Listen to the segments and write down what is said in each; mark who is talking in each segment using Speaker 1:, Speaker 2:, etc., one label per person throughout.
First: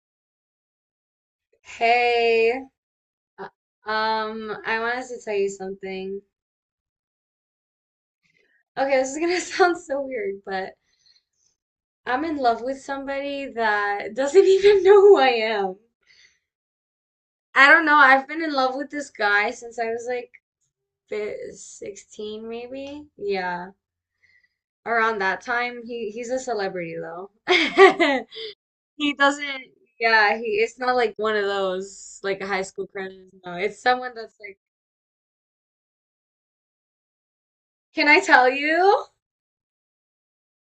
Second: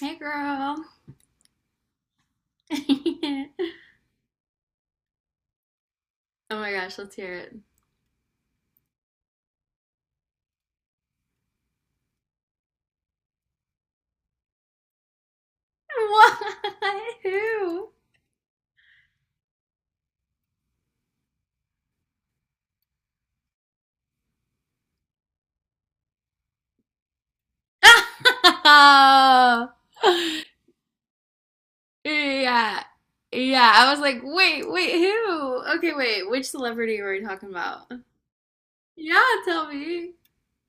Speaker 1: Hey, girl.
Speaker 2: Hey, uh,
Speaker 1: Oh
Speaker 2: I wanted to tell you something.
Speaker 1: my gosh, let's hear it.
Speaker 2: Okay, this is gonna sound so weird, but I'm in love with somebody that doesn't even know who I am.
Speaker 1: Why?
Speaker 2: I don't
Speaker 1: Who?
Speaker 2: know. I've been in love with this guy since I was like 16, maybe. Yeah, around that time. He's a celebrity though. He doesn't. Yeah, he. It's not like one of those like high
Speaker 1: Yeah.
Speaker 2: school crushes. No,
Speaker 1: Yeah,
Speaker 2: it's
Speaker 1: I was
Speaker 2: someone
Speaker 1: like,
Speaker 2: that's like.
Speaker 1: wait, wait, who? Okay, wait, which celebrity were we talking about?
Speaker 2: Can I tell you?
Speaker 1: Yeah, tell me.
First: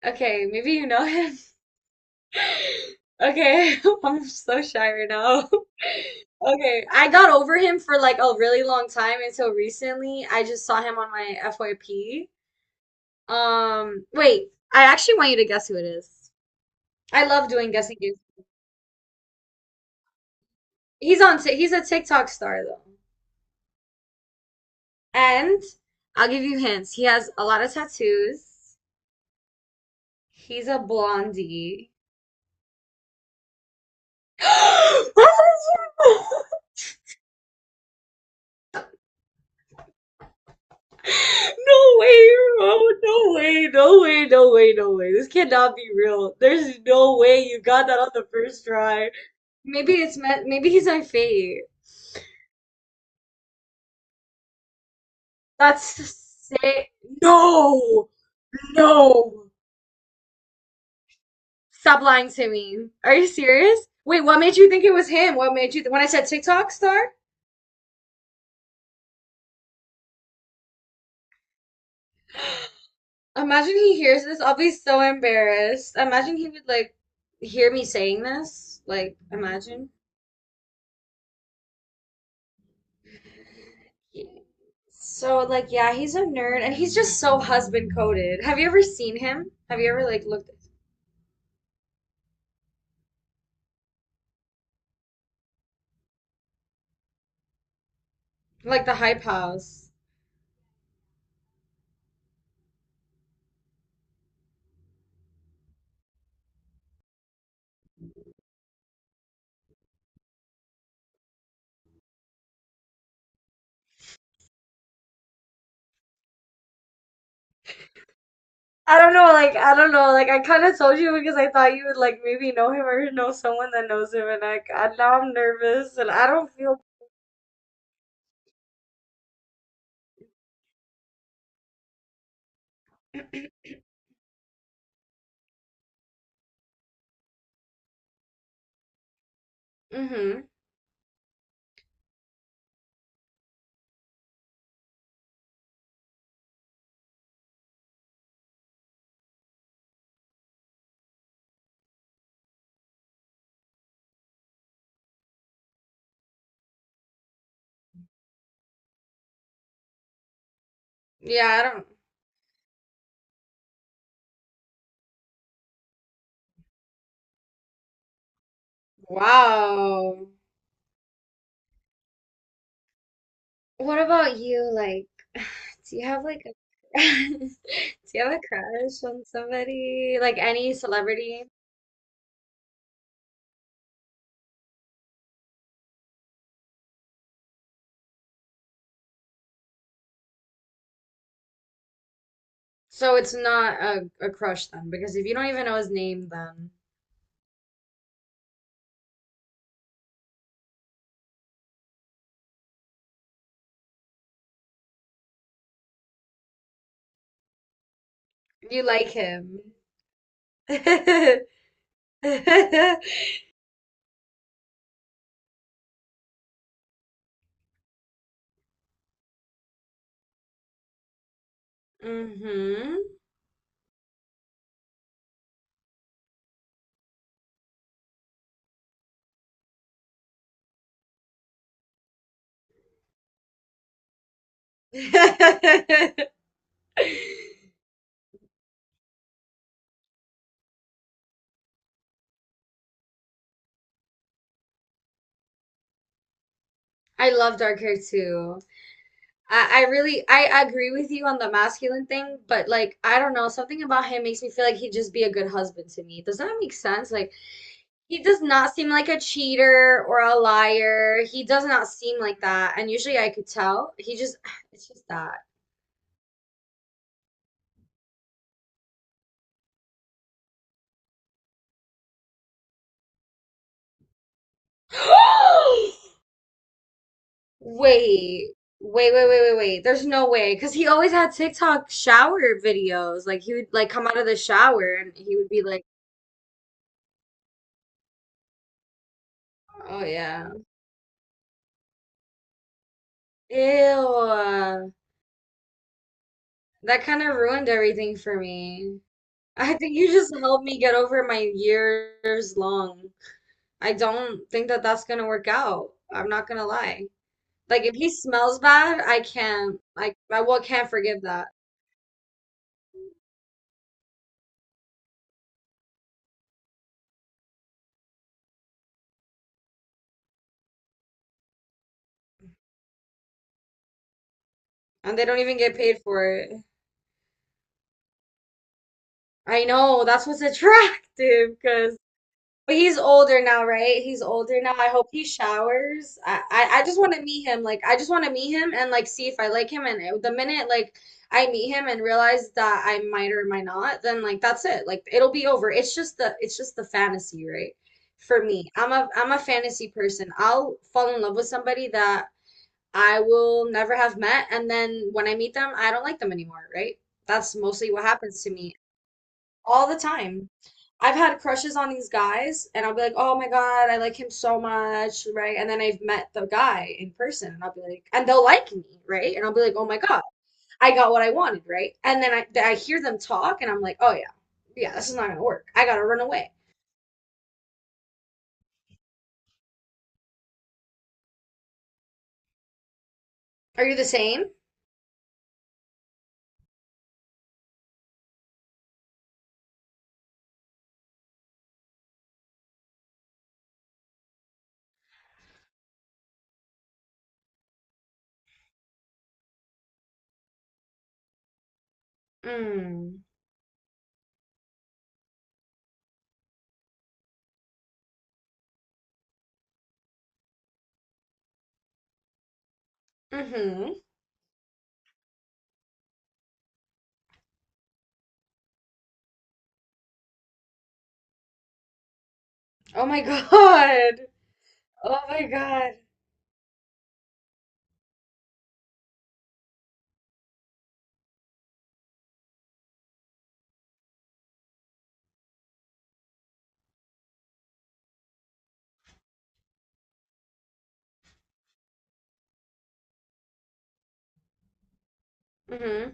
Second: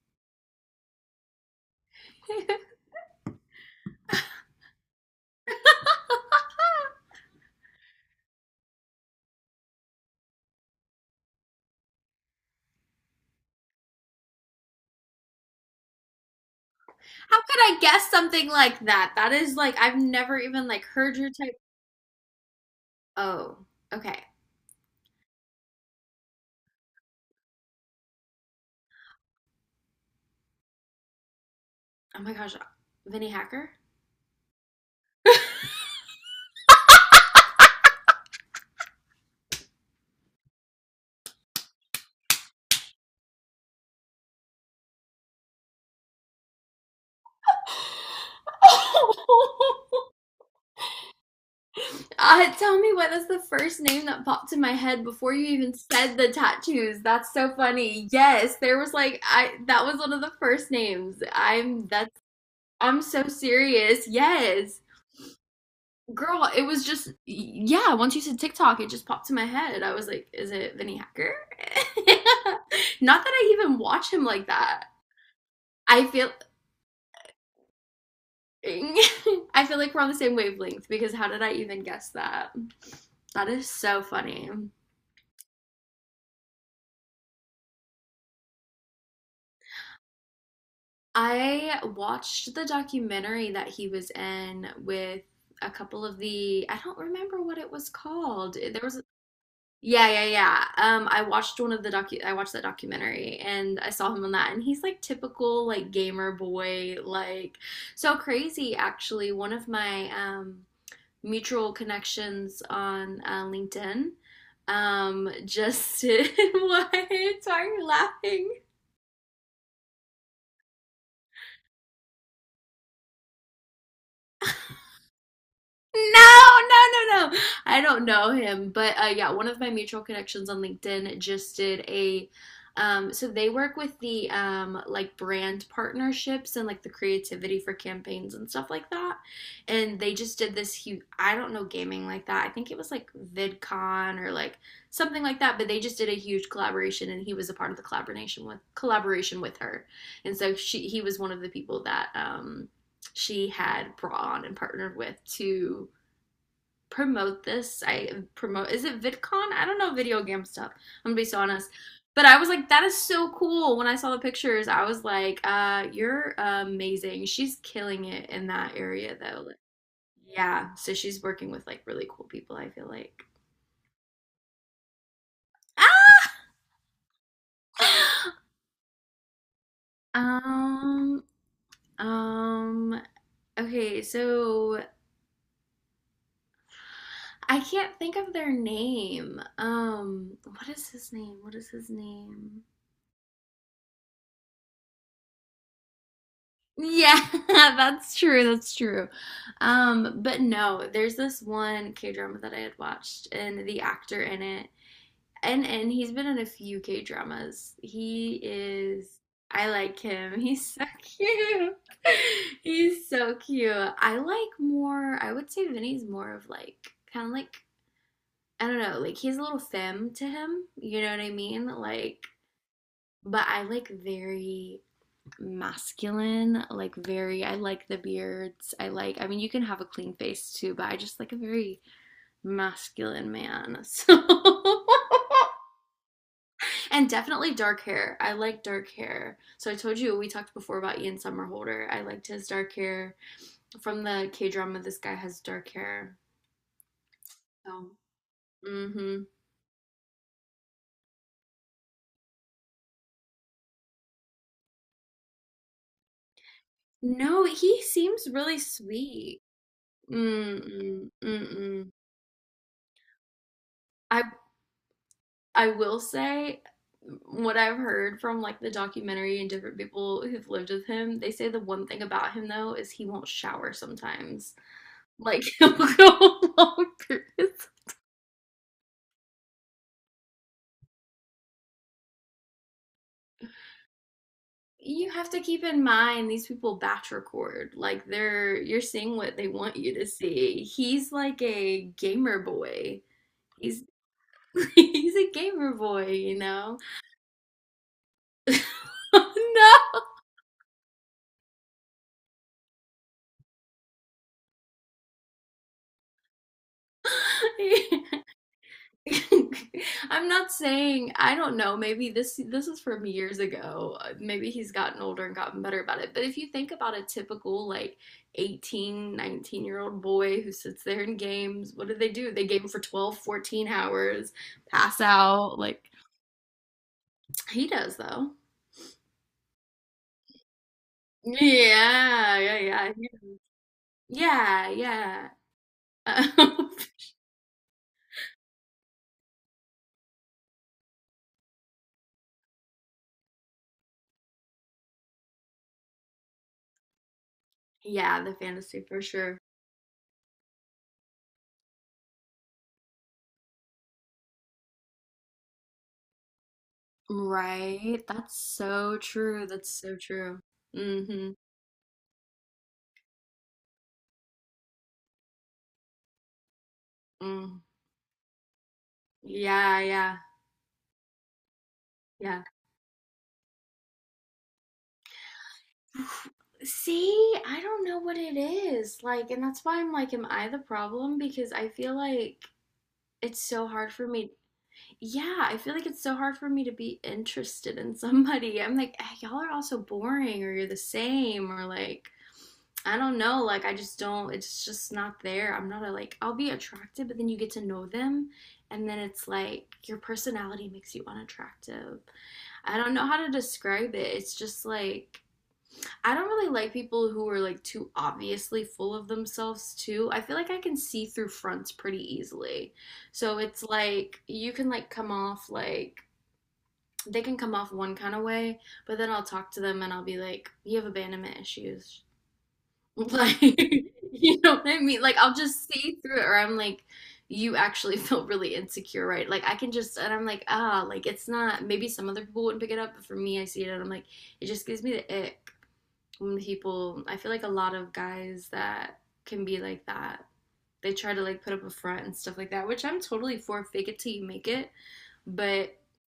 Speaker 2: Okay, maybe you know him.
Speaker 1: How
Speaker 2: Okay, I'm so shy right now. Okay, I got over him for like a really long time until recently. I just saw him on my FYP. Wait, I actually want you to guess who it is. I love
Speaker 1: could
Speaker 2: doing
Speaker 1: I
Speaker 2: guessing
Speaker 1: guess
Speaker 2: games.
Speaker 1: something like that? That is like, I've never even like heard
Speaker 2: He's
Speaker 1: your
Speaker 2: on,
Speaker 1: type.
Speaker 2: He's a TikTok star though.
Speaker 1: Oh, okay.
Speaker 2: And I'll give you hints. He has a lot of tattoos. He's a blondie.
Speaker 1: Oh my gosh, Vinny Hacker?
Speaker 2: No way, bro. No way. No way. No way. No way. This cannot be real. There's no way you got that on the first try. Maybe it's meant, maybe he's my fate.
Speaker 1: Tell me what is the first name that popped in my head before you even said the
Speaker 2: That's sick.
Speaker 1: tattoos. That's so funny.
Speaker 2: No.
Speaker 1: Yes, there was like
Speaker 2: No.
Speaker 1: I that was one of the first names.
Speaker 2: Stop lying to me.
Speaker 1: I'm
Speaker 2: Are you
Speaker 1: so
Speaker 2: serious?
Speaker 1: serious.
Speaker 2: Wait, what made you
Speaker 1: Yes.
Speaker 2: think it was him? What made you th when I said
Speaker 1: Girl, it
Speaker 2: TikTok
Speaker 1: was just
Speaker 2: star?
Speaker 1: yeah, once you said TikTok, it just popped in my head. I was like, is it Vinny Hacker? Not that I
Speaker 2: Imagine
Speaker 1: even
Speaker 2: he
Speaker 1: watch
Speaker 2: hears
Speaker 1: him
Speaker 2: this.
Speaker 1: like
Speaker 2: I'll be
Speaker 1: that.
Speaker 2: so embarrassed.
Speaker 1: I feel
Speaker 2: Imagine he would like hear me saying this. Like,
Speaker 1: I feel
Speaker 2: imagine.
Speaker 1: like we're on the same wavelength because how did I even guess that? That is so
Speaker 2: He-
Speaker 1: funny.
Speaker 2: So like yeah, he's a nerd and he's just so husband coded. Have you ever seen him? Have you ever like looked
Speaker 1: I watched the documentary that he was in with a couple of the, I don't remember what it was called. There
Speaker 2: like the
Speaker 1: was,
Speaker 2: hype house?
Speaker 1: yeah, yeah, yeah. I watched that documentary and I saw him on that, and he's like typical like gamer boy, like so crazy actually. One of my mutual connections on LinkedIn, just why? Why are you laughing?
Speaker 2: I don't know, like I don't know, like I kind of told you because I thought you would like maybe know him or know someone that knows him, and I now I'm nervous and I
Speaker 1: No,
Speaker 2: don't feel.
Speaker 1: no, no, no. I don't know him, but yeah, one of my mutual connections on LinkedIn just did a so they work with the like brand partnerships and like the creativity for campaigns and stuff like that. And they just
Speaker 2: Mm-hmm.
Speaker 1: did this huge, I don't know gaming like that. I think it was like VidCon or like something like that. But they just did a huge collaboration, and he was a part of the collaboration with her. And so she he was one of the people that she had brought on and partnered with to promote this. I promote Is it VidCon? I don't know video game stuff. I'm gonna be so
Speaker 2: Yeah, I
Speaker 1: honest.
Speaker 2: don't.
Speaker 1: But I was like, that is so cool. When I saw the pictures, I was like, you're amazing. She's killing it in that area though. Like,
Speaker 2: Wow.
Speaker 1: yeah. So she's working with like really cool people, I feel like.
Speaker 2: What about you? Like, do you have like a do you have a crush on somebody? Like
Speaker 1: Ah!
Speaker 2: any celebrity?
Speaker 1: Um, okay, so I can't think of their name. What is his name? What is his name?
Speaker 2: So it's not a crush then, because if you don't even know his name, then
Speaker 1: Yeah, that's true. That's true. But no, there's this one K-drama that I had watched and the actor in it. And he's been in a few K-dramas. He
Speaker 2: you like
Speaker 1: is
Speaker 2: him.
Speaker 1: I like him. He's so cute. He's so cute. I like more, I would say Vinny's more of like kind of like I don't know, like he's a little femme to him, you know what I mean? Like
Speaker 2: Hmm.
Speaker 1: but I like very masculine, like very I like the beards. I mean you can have a clean face too, but I just like a very masculine man. So and definitely dark hair. I like dark hair. So I told you we talked before about Ian Somerhalder. I liked his dark hair. From the K drama this guy has dark hair.
Speaker 2: I love dark hair
Speaker 1: So
Speaker 2: too.
Speaker 1: mm-hmm.
Speaker 2: I really I agree with you on the masculine thing, but like I don't know, something about him makes me feel like he'd just be a good husband to me. Does that make sense? Like
Speaker 1: No, he
Speaker 2: he
Speaker 1: seems
Speaker 2: does
Speaker 1: really
Speaker 2: not seem like a
Speaker 1: sweet.
Speaker 2: cheater or a
Speaker 1: Mm-mm.
Speaker 2: liar. He does not
Speaker 1: Mm-mm.
Speaker 2: seem like that. And usually I could tell. He
Speaker 1: I
Speaker 2: just it's just that.
Speaker 1: I will say what I've heard from like the documentary and different people who've lived with him, they say the one thing about him though is he won't shower sometimes. Like he'll go long periods.
Speaker 2: Wait, wait, wait, wait, wait, wait. There's no way. Because he always had TikTok shower videos. Like, he would, like, come out of the shower
Speaker 1: You
Speaker 2: and
Speaker 1: have
Speaker 2: he
Speaker 1: to
Speaker 2: would be
Speaker 1: keep in
Speaker 2: like,
Speaker 1: mind these people batch record. Like they're you're seeing what they want you
Speaker 2: oh,
Speaker 1: to
Speaker 2: yeah.
Speaker 1: see. He's like a gamer boy. He's
Speaker 2: Ew.
Speaker 1: he's a gamer boy, you know.
Speaker 2: That kind of ruined everything for me. I think
Speaker 1: No.
Speaker 2: you just helped me get over my years long. I don't think that that's gonna work out. I'm not gonna lie. Like, if he smells bad, I can't. I,
Speaker 1: I'm
Speaker 2: I
Speaker 1: not
Speaker 2: well, can't
Speaker 1: saying
Speaker 2: forgive
Speaker 1: I
Speaker 2: that.
Speaker 1: don't know. Maybe this is from years ago. Maybe he's gotten older and gotten better about it. But if you think about a typical like 18, 19-year old boy who sits there in games, what do? They game for 12, 14 hours, pass
Speaker 2: And they don't
Speaker 1: out.
Speaker 2: even get
Speaker 1: Like
Speaker 2: paid for it.
Speaker 1: he does though.
Speaker 2: I know, that's what's attractive, because
Speaker 1: Yeah, yeah,
Speaker 2: But
Speaker 1: yeah.
Speaker 2: he's older now, right? He's older
Speaker 1: Yeah,
Speaker 2: now. I hope he
Speaker 1: yeah.
Speaker 2: showers. I,
Speaker 1: Um,
Speaker 2: I, I just want to meet him. Like, I just want to meet him and like see if I like him. And the minute like I meet him and realize that I might or might not, then like that's it. Like it'll be over. It's just the fantasy, right?
Speaker 1: yeah, the
Speaker 2: For me,
Speaker 1: fantasy
Speaker 2: I'm
Speaker 1: for
Speaker 2: a I'm
Speaker 1: sure.
Speaker 2: a fantasy person. I'll fall in love with somebody that I will never have met, and then when I meet them, I don't like them anymore, right? That's mostly
Speaker 1: Right.
Speaker 2: what
Speaker 1: That's
Speaker 2: happens to me
Speaker 1: so true. That's
Speaker 2: all
Speaker 1: so
Speaker 2: the
Speaker 1: true.
Speaker 2: time. I've
Speaker 1: Mm-hmm.
Speaker 2: had crushes on these guys, and I'll be like, oh my God, I like him so much, right? And then I've met the guy in person,
Speaker 1: Mm-hmm.
Speaker 2: and I'll be like, and they'll like me, right? And I'll be like,
Speaker 1: Yeah,
Speaker 2: oh my
Speaker 1: yeah,
Speaker 2: God, I got what I wanted, right? And then
Speaker 1: yeah.
Speaker 2: I hear them talk, and I'm like, oh yeah, yeah, this is not gonna work. I gotta run away.
Speaker 1: See, I don't know what it is. Like, and that's why I'm like, am I the problem? Because I feel like it's so
Speaker 2: Are
Speaker 1: hard
Speaker 2: you the
Speaker 1: for me.
Speaker 2: same?
Speaker 1: Yeah, I feel like it's so hard for me to be interested in somebody. I'm like, "Ah, y'all are all so boring, or you're the same, or like, I don't know. Like, I just don't, it's just not there. I'm not a like, I'll be attracted, but then you get to know them, and then it's like your personality makes you unattractive. I don't know
Speaker 2: Mm.
Speaker 1: how to describe it. It's just like, I don't really like people who are like too obviously full of themselves too. I feel like I can see through fronts pretty easily. So it's
Speaker 2: Mm-hmm.
Speaker 1: like you can like come off like they can come off one kind of way, but then I'll talk to them and I'll be like, "You have abandonment issues."
Speaker 2: Oh my
Speaker 1: Like,
Speaker 2: God.
Speaker 1: you know what I mean?
Speaker 2: Oh
Speaker 1: Like I'll
Speaker 2: my
Speaker 1: just
Speaker 2: God.
Speaker 1: see through it or I'm like you actually feel really insecure, right? Like I can just and I'm like, "Ah, like it's not maybe some other people wouldn't pick it up, but for me I see it and I'm like it just gives me the ick." when people I feel like a lot of guys that can be like that. They try to like put up a front and stuff like that, which I'm totally for fake it till you make it, but
Speaker 2: Mm-hmm.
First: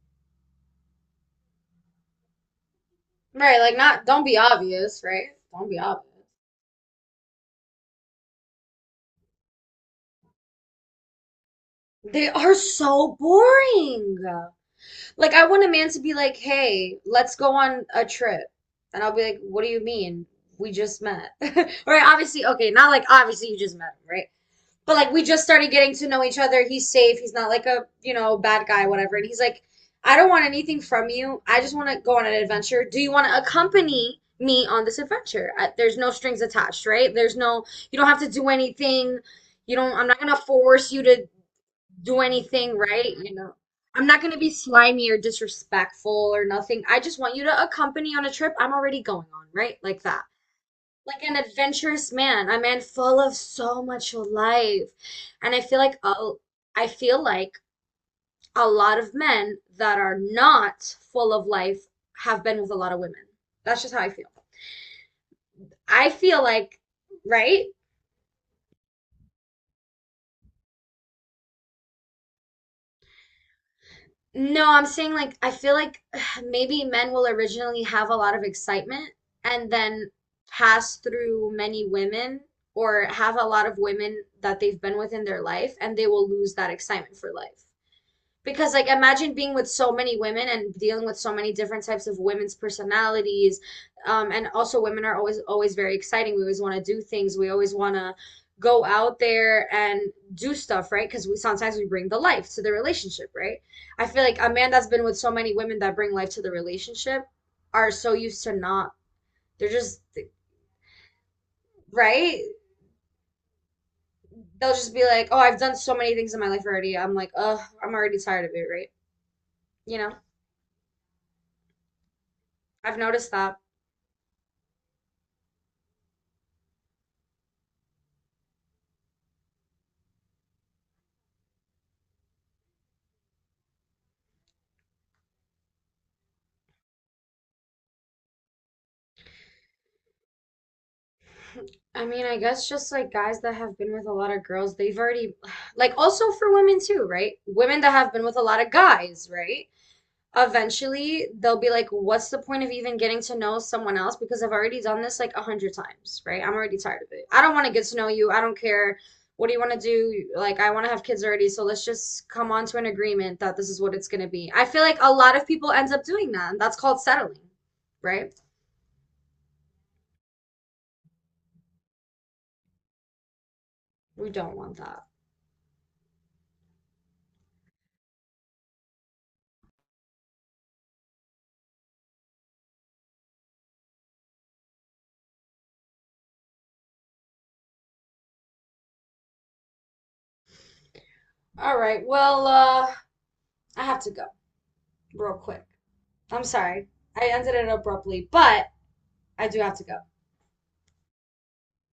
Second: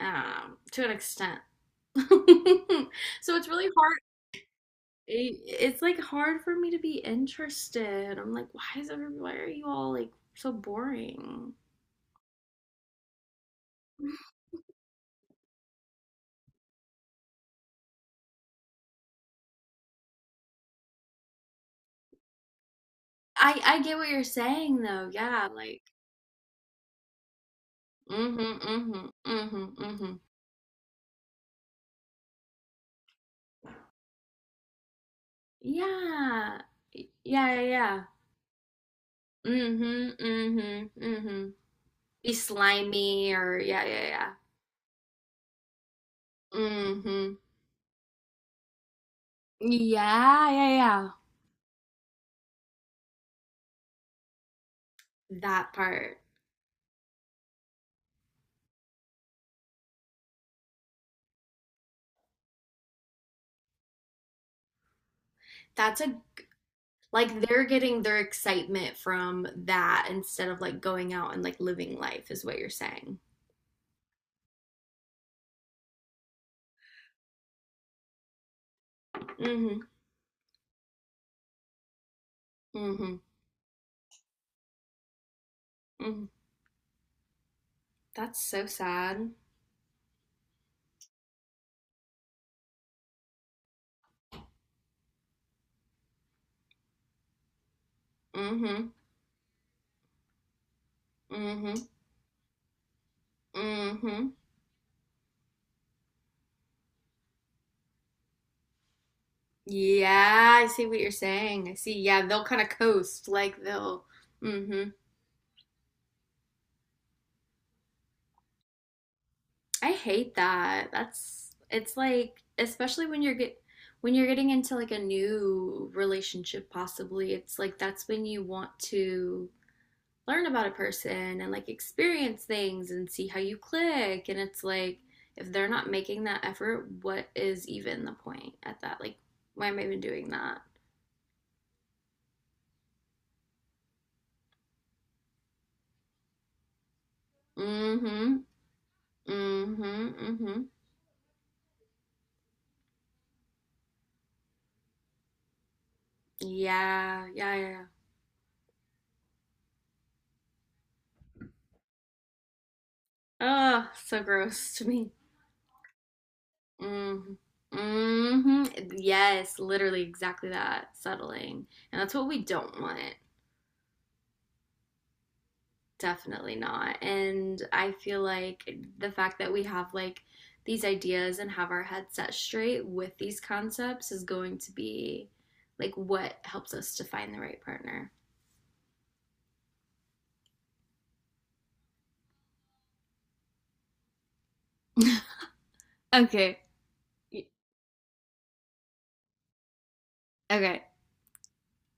Speaker 1: to an extent. So it's
Speaker 2: Right,
Speaker 1: really
Speaker 2: like
Speaker 1: hard
Speaker 2: not, don't be obvious, right? Don't be
Speaker 1: it's like
Speaker 2: obvious.
Speaker 1: hard for me to be interested. I'm like, why is every why are you all like so boring?
Speaker 2: They are so boring. Like I want a man to be like, "Hey, let's go on a trip." And I'll be like, "What do you mean? We just met." Right? Obviously, okay, not like obviously you
Speaker 1: I
Speaker 2: just
Speaker 1: I get
Speaker 2: met
Speaker 1: what
Speaker 2: him,
Speaker 1: you're
Speaker 2: right?
Speaker 1: saying
Speaker 2: But
Speaker 1: though.
Speaker 2: like we just
Speaker 1: Yeah,
Speaker 2: started
Speaker 1: like
Speaker 2: getting to know each other. He's safe. He's not like a,
Speaker 1: mm-hmm,
Speaker 2: bad guy,
Speaker 1: mm-hmm,
Speaker 2: whatever. And he's like,
Speaker 1: mm-hmm, mm-hmm.
Speaker 2: "I don't want anything from you. I just want to go on an adventure. Do you want to accompany me on this adventure?" There's no strings
Speaker 1: Yeah.
Speaker 2: attached, right? There's
Speaker 1: Yeah, yeah,
Speaker 2: no you
Speaker 1: yeah.
Speaker 2: don't have to do anything. You don't I'm
Speaker 1: Mhm,
Speaker 2: not gonna
Speaker 1: mhm,
Speaker 2: force you to
Speaker 1: mhm.
Speaker 2: do
Speaker 1: Be
Speaker 2: anything right,
Speaker 1: slimy
Speaker 2: you know.
Speaker 1: or yeah,
Speaker 2: I'm
Speaker 1: yeah,
Speaker 2: not going
Speaker 1: yeah.
Speaker 2: to be slimy or disrespectful or nothing. I just want
Speaker 1: Mhm.
Speaker 2: you to accompany on a trip I'm already going on, right? Like that.
Speaker 1: Yeah, yeah, yeah.
Speaker 2: Like an adventurous man, a man full of so much life. And I
Speaker 1: That
Speaker 2: feel like
Speaker 1: part.
Speaker 2: oh, I feel like a lot of men that are not full of life have been with a lot of women. That's just how I feel.
Speaker 1: That's
Speaker 2: I
Speaker 1: a
Speaker 2: feel like,
Speaker 1: like they're
Speaker 2: right?
Speaker 1: getting their excitement from that instead of like going out and like living life is what you're saying.
Speaker 2: No, I'm saying like I feel like maybe men will originally have a lot of excitement and
Speaker 1: Mhm.
Speaker 2: then pass through many women or
Speaker 1: Mhm.
Speaker 2: have a lot of women that they've been with in their life and they will
Speaker 1: Mhm.
Speaker 2: lose that excitement for life
Speaker 1: That's so
Speaker 2: because like
Speaker 1: sad.
Speaker 2: imagine being with so many women and dealing with so many different types of women's personalities and also women are always always very exciting. We always want to do things, we always want to go
Speaker 1: Mhm.
Speaker 2: out there and do stuff, right? Because we sometimes we
Speaker 1: Mhm.
Speaker 2: bring the life to the relationship, right? I feel
Speaker 1: Mhm.
Speaker 2: like a man that's been with so many women that bring life to the relationship are so used to not, they're just,
Speaker 1: Yeah, I see what you're saying. I see. Yeah,
Speaker 2: right,
Speaker 1: they'll kind of coast like they'll
Speaker 2: they'll just
Speaker 1: Mhm.
Speaker 2: be like, oh, I've done so many things in my life already, I'm like, ugh, I'm already tired of it, right,
Speaker 1: I
Speaker 2: you know
Speaker 1: hate that. That's it's like
Speaker 2: I've
Speaker 1: especially when
Speaker 2: noticed
Speaker 1: you're
Speaker 2: that.
Speaker 1: get when you're getting into like a new relationship possibly. It's like that's when you want to learn about a person and like experience things and see how you click and it's like if they're not making that effort, what is even the point at that? Like why am I even doing that?
Speaker 2: I mean, I guess just like guys that have been with a lot of girls, they've already, like, also for women too, right? Women that have been with a
Speaker 1: Mhm.
Speaker 2: lot of guys, right?
Speaker 1: Mhm. Mhm.
Speaker 2: Eventually, they'll be like, what's the point of even getting to know someone else? Because I've already done this like a hundred times, right? I'm already tired of it.
Speaker 1: Yeah.
Speaker 2: I don't
Speaker 1: Yeah,
Speaker 2: want
Speaker 1: yeah.
Speaker 2: to
Speaker 1: Yeah.
Speaker 2: get to know you. I don't care. What do you want to do? Like, I want to have kids already, so let's just come on to an agreement that this is
Speaker 1: Oh,
Speaker 2: what it's going
Speaker 1: so
Speaker 2: to be. I
Speaker 1: gross
Speaker 2: feel
Speaker 1: to
Speaker 2: like a
Speaker 1: me.
Speaker 2: lot of people end up doing that, and that's called
Speaker 1: Mm-hmm.
Speaker 2: settling, right?
Speaker 1: Mm-hmm. Yes, literally exactly that. Settling. And that's what we don't want.
Speaker 2: We don't want that.
Speaker 1: Definitely not. And I feel like the fact that we have like these ideas and have our head set straight with these concepts is going to be like what helps us to find the right partner.
Speaker 2: All right, well, I have to go. Real quick. I'm
Speaker 1: Okay.
Speaker 2: sorry. I ended it abruptly, but I do have to go.
Speaker 1: Okay.